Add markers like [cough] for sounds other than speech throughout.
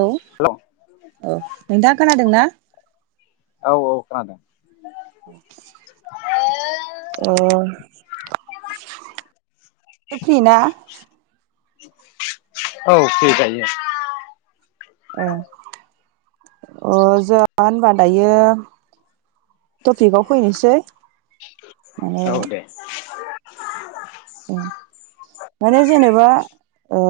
औ हेलौ औ नोंथाङा खोनादोंना? औ औ खोनादों। ओ फ्रि ना? औ फ्रि दायो। ओ अ जों होनबा दायो टपिकआव फैनोसै माने औ दे उम माने जेनेबा ओ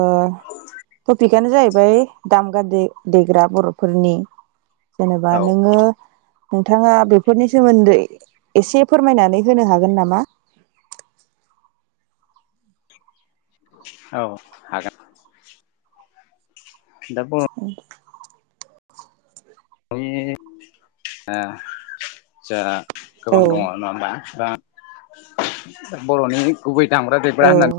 टपिकआनो जाहैबाय दामगा दे-देग्रा बर'फोरनि। जेनेबा औ नोङो नोंथाङा बेफोरनि सोमोन्दै एसे फोरमायनानै होनो हागोन नामा? औ। दाब्ब' उम। [unintelligible] ओ जोंहा औ गोबां दङ नङा होमबा। दा बर'नि गुबै दामग्रा औ देग्रा होननानै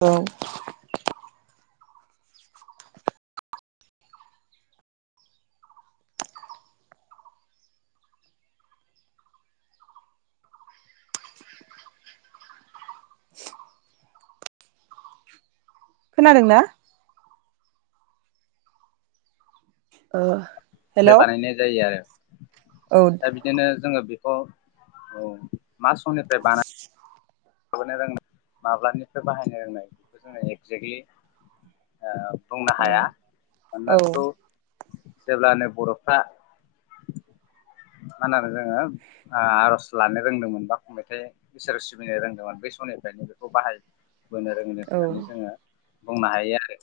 औ। खोनादों ना? ओ ओमफ्राय हेलौ बानायनाय जायो आरो। औ। दा बिदिनो जोङो बेखौ औ मा समनिफ्राय बाना माबानो रों माब्लानिफ्राय बाहायनो रोंनाय बेखौ जोङो एगजेक्टलि ओ बुंनो औ हाया। मानोना औ बेखौ जेब्लानो बर'फ्रा मानानै जोङो आर'ज लानो रोंदोंमोनबा खंबथाय इसोर सिबिनो रोंदोंमोन बै समनिफ्रायनो बेखौ बाहायबोनो रोंदों औ होननानै जोङो बुंनो हायो आरो।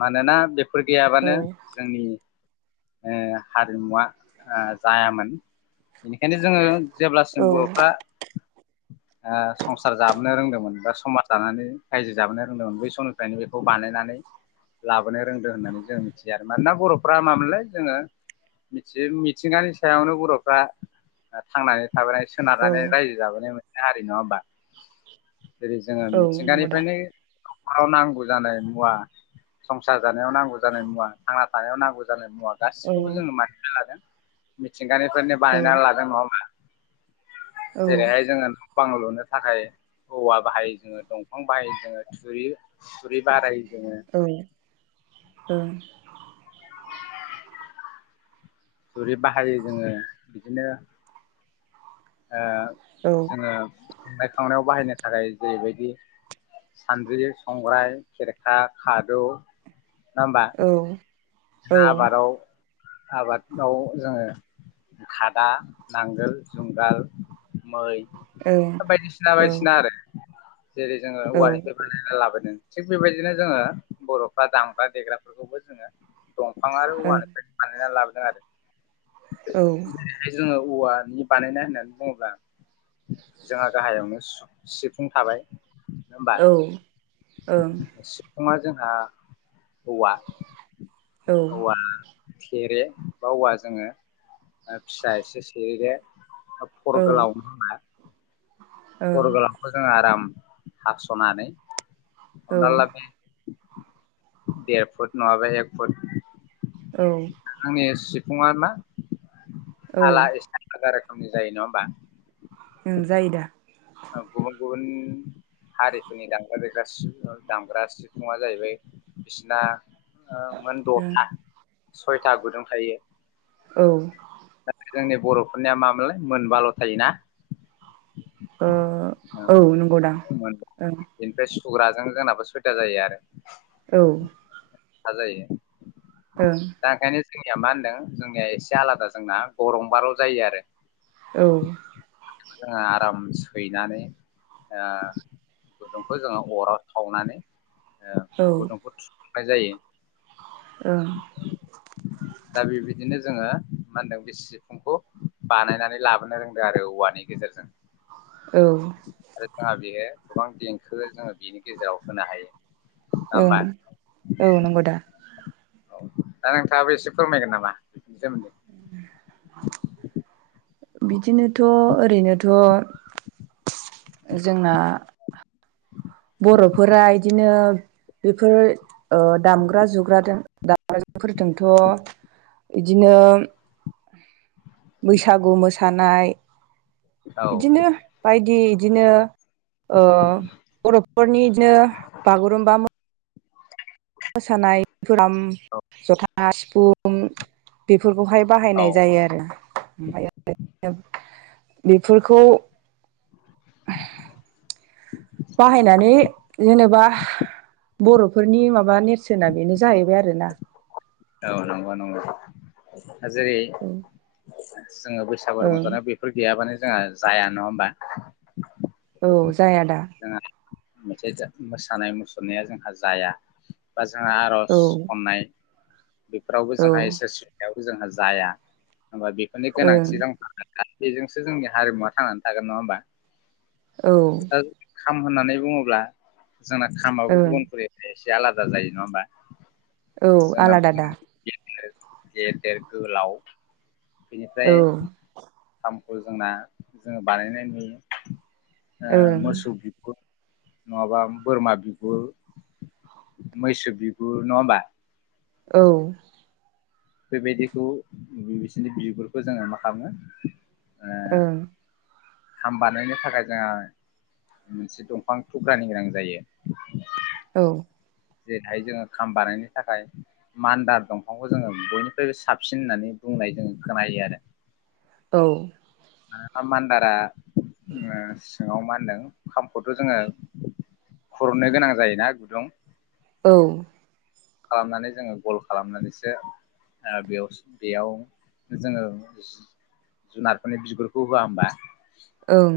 मानोना बेफोर गैयाबानो औ जोंनि ओ हारिमुवा ओ जायामोन बेनिखायनो जोङो जेब्लासिम बर'फ्रा ओ संसार जाबोनो रोंदोंमोन बा समाज जानानै रायजो जाबोनो रोंदोंमोन बै समनिफ्रायनो बेखौ बानायनानै लाबोनो रोंदों होननानै जों मिथिया आरो मानोना बर'फ्रा मामोनलाय जोङो मिथि मिथिंगानि सायावनो बर'फ्रा थांनानै थाबोनाय औ सोनारानानै रायजो जाबोनाय मोनसे हारि नङा होमबा। जेरै जोङो औ नंगौ दा मिथिंगानिफ्रायनो नखराव नांगौ जानाय मुवा संसार जानायाव नांगौ जानाय मुवा थांना थानायाव नांगौ जानाय मुवा गासिखौबो ओं जोङो मानिनानै लादों मिथिंगानिफ्रायनो जायो बानायनानै लादों नङा होमबा। जेरैहाय जोङो बां लुनो थाखाय औवा बाहायो जोङो दंफां बाहायो जोङो थुरि थुरि बाराय‌ जोङो ओं ओं। थुरि बाहायो जोङो। बिदिनो ओ औ। जोङो संनाय खावनायाव बाहायनो थाखाय जेरैबायदि सान्द्रि, संग्राय, खेरखा, खादौ नङा होमबा। बिनो आबादाव आबादाव जोङो खादा, नांगोल, जुंगाल, मै बायदिसिना बायदिसिना आरो जेरै जोङो औवानिफ्राय बा ना लाबोदों थिग बेबायदिनो जोङो बर'फ्रा दामग्रा देग्राफोरखौबो जोङो दंफां आरो औवानिफ्रायनो बानायनानै लाबोदों आरो औ हाय जोङो औवानि बानायनाय होननानै बुङोब्ला जोंहा गाहायावनो सिफुं थाबाय नङा होमबा औ ओं सिफुङा जोंहा औवा औ औवा थेरे बा औवा जोङो फिसा एसे सेरैे फर गोलावनो फर' गोलावखौ जोङो आराम हास'नानै हमना ला बे देर फुट नङाब एक फुट औ आंनि सिफुङा मा आाला एसे आलादा रोखोमनि जायो नङा होमबा ओम जायो दा ओ गुबुन गुबुन हारिफोरनि दामग्रा देग्रा दामग्रा सिफुङा जाहैबाय बिसिना ओ मोन दथा सयथा गुदुं थायो औ दा जोंनि बर'फोरनिया माोनलाय मोनबाल' थायोना ओ औ नंगौदां मोन बेनिफ्राय सुग्राजों जोंनाबो सुबिदा जायो आरो औ हाजायो ओं दा ओंखायनो जोंनिया मा होनदों जोंनिया एसे आलादा जोंना गरं बाल' जायो आरो औ दा बेखौ जों आराम सै नानै ओ गुदुंखौ जोङो अराव सावनानै ओ औ [unintelligible] जायो ओं दा बेबायदिनो जोङो मा होनदों बेसि सिफुंखौ बानायनानै लाबोनो रोंदों आरो औवानि गेजेरजों औ आरो जोंहा बेयो गोबां देंखो जोङो बेनि गेजेराव होनो हायो नङा होमबा ओं औ नंगौ दा औ दा नोंथाङाबो एसे फोरमायगोन नामा बेनि सोमोन्दै बिदिनोथ' ओरैनोथ' जोंना बर'फोरा इदिनो बेफोर ओ दामग्रा जुग्राजों दामग्रा जुफोरजोंथ' बिदिनो बैसागु मोसानाय औ बिदिनो बायदि इदिनो ओ बर'फोरनि बिदिनो बागुरुम्बा मोसानाय खाम जथा सिफुं बेफोरखौहाय औ बाहायनाय जायो आरो ओमफायो बेफोरखौ बाहायनानै जेनेबा बर'फोरनि माबा नेरसोना बेनो जाहैबाय आरो औ नंगौ नंगौ दा जेरै जोङो बैस सागु औ रंसानायाव बेफोर गैयाबानो जोंहा जाया नङा होमबा। औ जायादा। मेथाइजों मोसानाय मुसुरनाया जोंहा जाया बा जोंहा आर'ज औ खन्नाय बेफोरावबो जोंहा औ इसोर सावबो जोंहा जाया होमबा बेफोरनि ओं गोनांथि जों बेजोंसो जोंनि हारिमुवा थांनानै थागोन नङा होमबा। औ दा खाम होननानै बुङोब्ला जोंना खामाबो ओं गुबुनफोरनि एसे आलादा जायो नङा होमबा। औ [inaudible] जोंना आलादा उम दा गे गेदेर गोलाव बेनिफ्राय औ खामखौ जोंना जोङो बानायनाय नुयो। ओ ओं मोसौ बि गुर नङाबा बोरमा बिगुर मैसो बिगुर नङा होमबा। औ। बेबायदिखौ बिसोरनि बिबफोरखौ जोङो मा खालामो ओ ओं। खाम बानायनो थाखाय जोङो मोनसे दंफां थुख्रानि गोनां जायो। औ। जेरैहाय जोङो खाम बानायनो थाखाय मान्दार दंफांखौ जोङो बयनिफ्रायबो साबसिन होननानै बुंनाय जोंङो खोनायो आरो। औ। ओ बा मान्दारा ओ सिङाव मा होनदों खामखौथ' जोङो खुरनो गोनां जायोना गुदुं। औ। खालामनानै जोङो गल खालामनानैसो जोंहा बेयावसो बेयाव जोङो जुनारफोरनि बिगुरखौ होआ होमबा। ओं।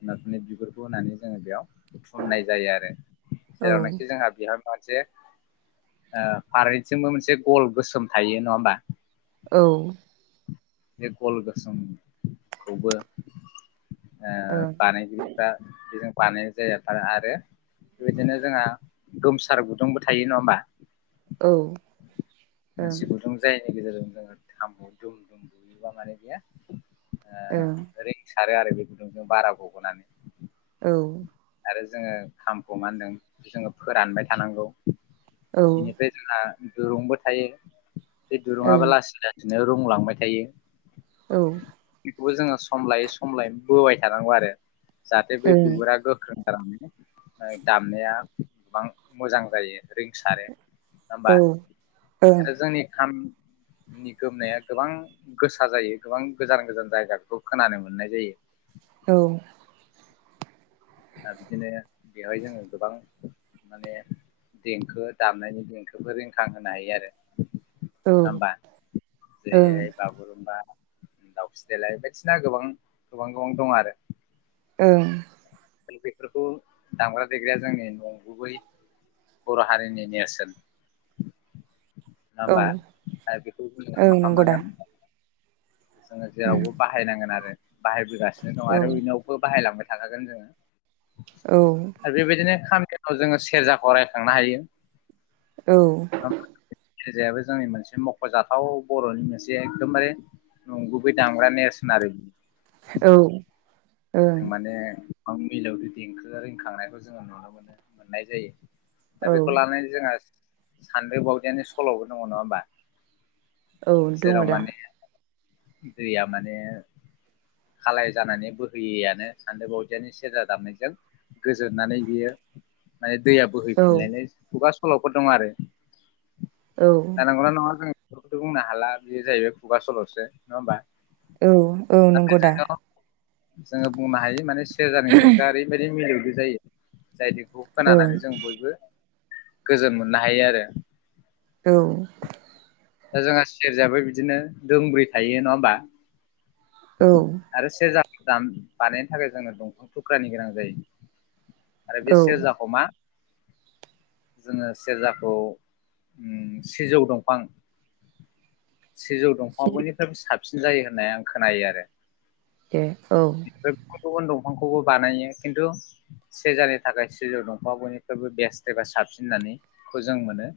जुनारफोरनि बिगुरखौ होनानै जोङो बेयाव बुथुमनाय जायो आरो। जेरावनाखि जोंहा बिहा मोनसे ओ फारैथिंबो मोनसे गल गोसोम थायो नङा होमबा? औ। बे गल गोसोमखौबो ओ बानायनो दा बेजों बानायनाय जाया आरो बेबायदिनो जोंहा गोमसार गुदुंबो थायो नङा होमबा। औ। मोनसे ओं गुदुं जायनि गेजेरजों जोङो थामबु दुम दुम बुयोबा माने बेयो ओ ओं। रिंसारो आरो बे गुदुंजों बारा गबोनानै। औ। आरो जोङो खामखौ मा होनदों जोङो फोरानबाय थानांगौ। औ ओं बेनिफ्राय जोंहा दुरुंबो थायो। बे औ दुरुंङाबो लासै लासै बिदिनो रुंलांबाय थायो। औ। बेखौबो जोङो सम लायै सम लायै बोबाय थानांगौ आरो। जाहाथे बे औ बिगुरा गो - गोख्रों जानानै दामनाया गोबां मोजां जायो रिंसारो। होमबा आरो जोंनि खाम नि गोमनाया गोबां गोसा जायो गोबां गोजान गोजान जायगाखौ खोनानो मोननाय जायो। औ। दा बिदिनो बेवहाय जोङो गोबां माने देंखो दामनायनि देंखोफोर रिंखां होनो हायो आरो। नङा ओं होमबा। जैैरैहाय बागुरुमबा दाउस्रि देलाय बायदिसिना गोबां गोबां गोबां दं आरो। ओं। बेफोरखौ दामग्रा देग्राया जोंनि नंगुबै बर' हारिनि नेरसोन नङा औ होमबा? दा बेफोरखौ जोङो ओं मा नंगौ दा खालामनांगोन? जोङो उम जेरावबो बाहायनांगोन आरो। बाहायबोगासिनो दं औ आरो इयुनाव बो बाहायलांबाय थाखागोन जोङो। औ। बेबायदिनो खामनियाव जोङो सेरजाखौ रायखांनो हायो। औ। [unintelligible] सेरजायाबो जोंनि मोनसे मख'जाथाव बर'नि मोनसे एखदमबारे नंगुबै दामग्रा नेरसोन आरो। औ। ओं माने गोबां मिलौदो देंखोआ रिंखांनायखौ जोङो नुनो मोनो मोननाय जायो। दा औ बेखौ लानानै जोंहा सान्दों बावदियानि सल'बो दङ नङा होमबा? औ दङ जेराव दा। माने दैया माने खालाय जानानै बोहैयैयानो सान्दो बावदियानि सेरजा दामनायजों गोजोननानै बियो माने दैया औ बोहैफिनलायनाय खुगा सल'फोर दं आरो। औ नंगौ ना नङा जों बेफोरखौथ' बुंनो हाला बेयो जाहैबाय खुगा सल'सो नङा होमबा? औ औ नंगौ दा [unintelligible] जोङो बुंनो हायो माने सेरजानि देंखोआरि बेबायदिनो मिलौदो जायो जाय बेखौ ओं खोनानानै जों बयबो गोजोन मोननो हायो आरो। औ। दा जोंहा सेरजायाबो बिदिनो दोंब्रै थायो नङा होमबा? औ। आरो सेरजा दाम बानायनो थाखाय जोङो दंफां थुख्रानि गोनां जायो। आरो बे औ सेरजाखौ मा [inaudible] जोङो सेरजाखौ उम सिजौ दंफां सिजौ सि दंफांयाबो बयनिफ्रायबो साबसिन जायो होननाय आं खोनायो आरो। ए औ। बे गुबुन गुबुन दंफांखौबो बानायो खिन्थु सेरजानि थाखाय सिजौ दंफाङा बयनिख्रुइबो बेस्ट एबा साबसिन होननानै खौ जों मोनो‌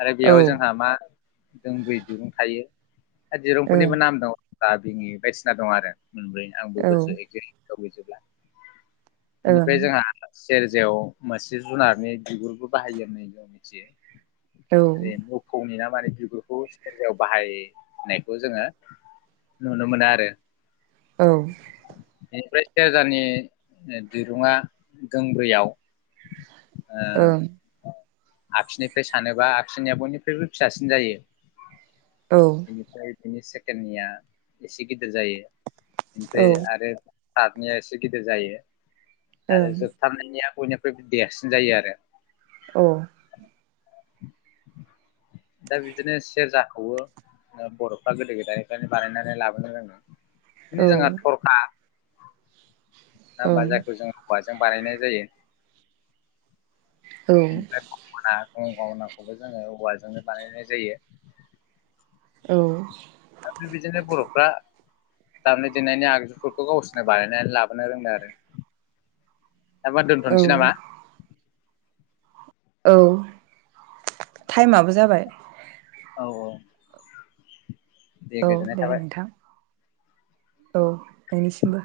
आरो औ बेयावहाय ओं जोंहा मा दोंब्रै दिरुं थायो आरो दिरुंफोरनिबो नाम दङ। बिङि बायदिसिना दं आरो मोनब्रै आंबो औ ओं गोसोआव [unintelligible] गैजोबब्ला। औ बिनिफ्राय जोंहा सेरजायाव मोनासे जुनारनि बिगुरबो बाहायो होननानै जों मिथियो। औ ओं [unintelligible] मोफौनि ना माने बिगुरखौ सेरजायाव बाहायनायखौ जोङो नुनो मोनो आरो। औ। बेनिफ्राय सेरजानि ओ दिरुङा दोंब्रैयाव [inaudible] ओ आगसिनिफ्राय सानोबा आगसिनिया बयनिख्रबो फिसासिन जायो। औ। बेनिफ्राय बिनि सेकेणडनिया एसे गिदिर जायो बेनिफ्राय आरो थार्दनिया एसे गिदिर जायो औ आरो ओं जोबथारनायनिया बयनिख्रुइबो देरसिन जायो आरो। औ। दा बिदिनो सेरजाखौवो बर'फ्रा गोदो गोदायनिफ्रायनो बानायनानै लाबोनो रोङो बिदिनो जोंहा ओं थरखा ना होमबा औ जायखौ जोङो हौवाजों बानायनाय जायो। बेनिफ्राय गना गंगनाखौबो जोङो औवाजोंनो बानायनाय जायो। औ। बिदिनो बर'फ्रा दामनाय देनायनि आगजुफोरखौ गावसोरनो बानायनानै लाबोनो रोंदों आरो। दा मा औ दोनथ'नोसै नामा औ टाइमाबो जाबाय। औ औ औ दे गोजोननाय थाबाय। नोंथां औ नोंनिसिमबो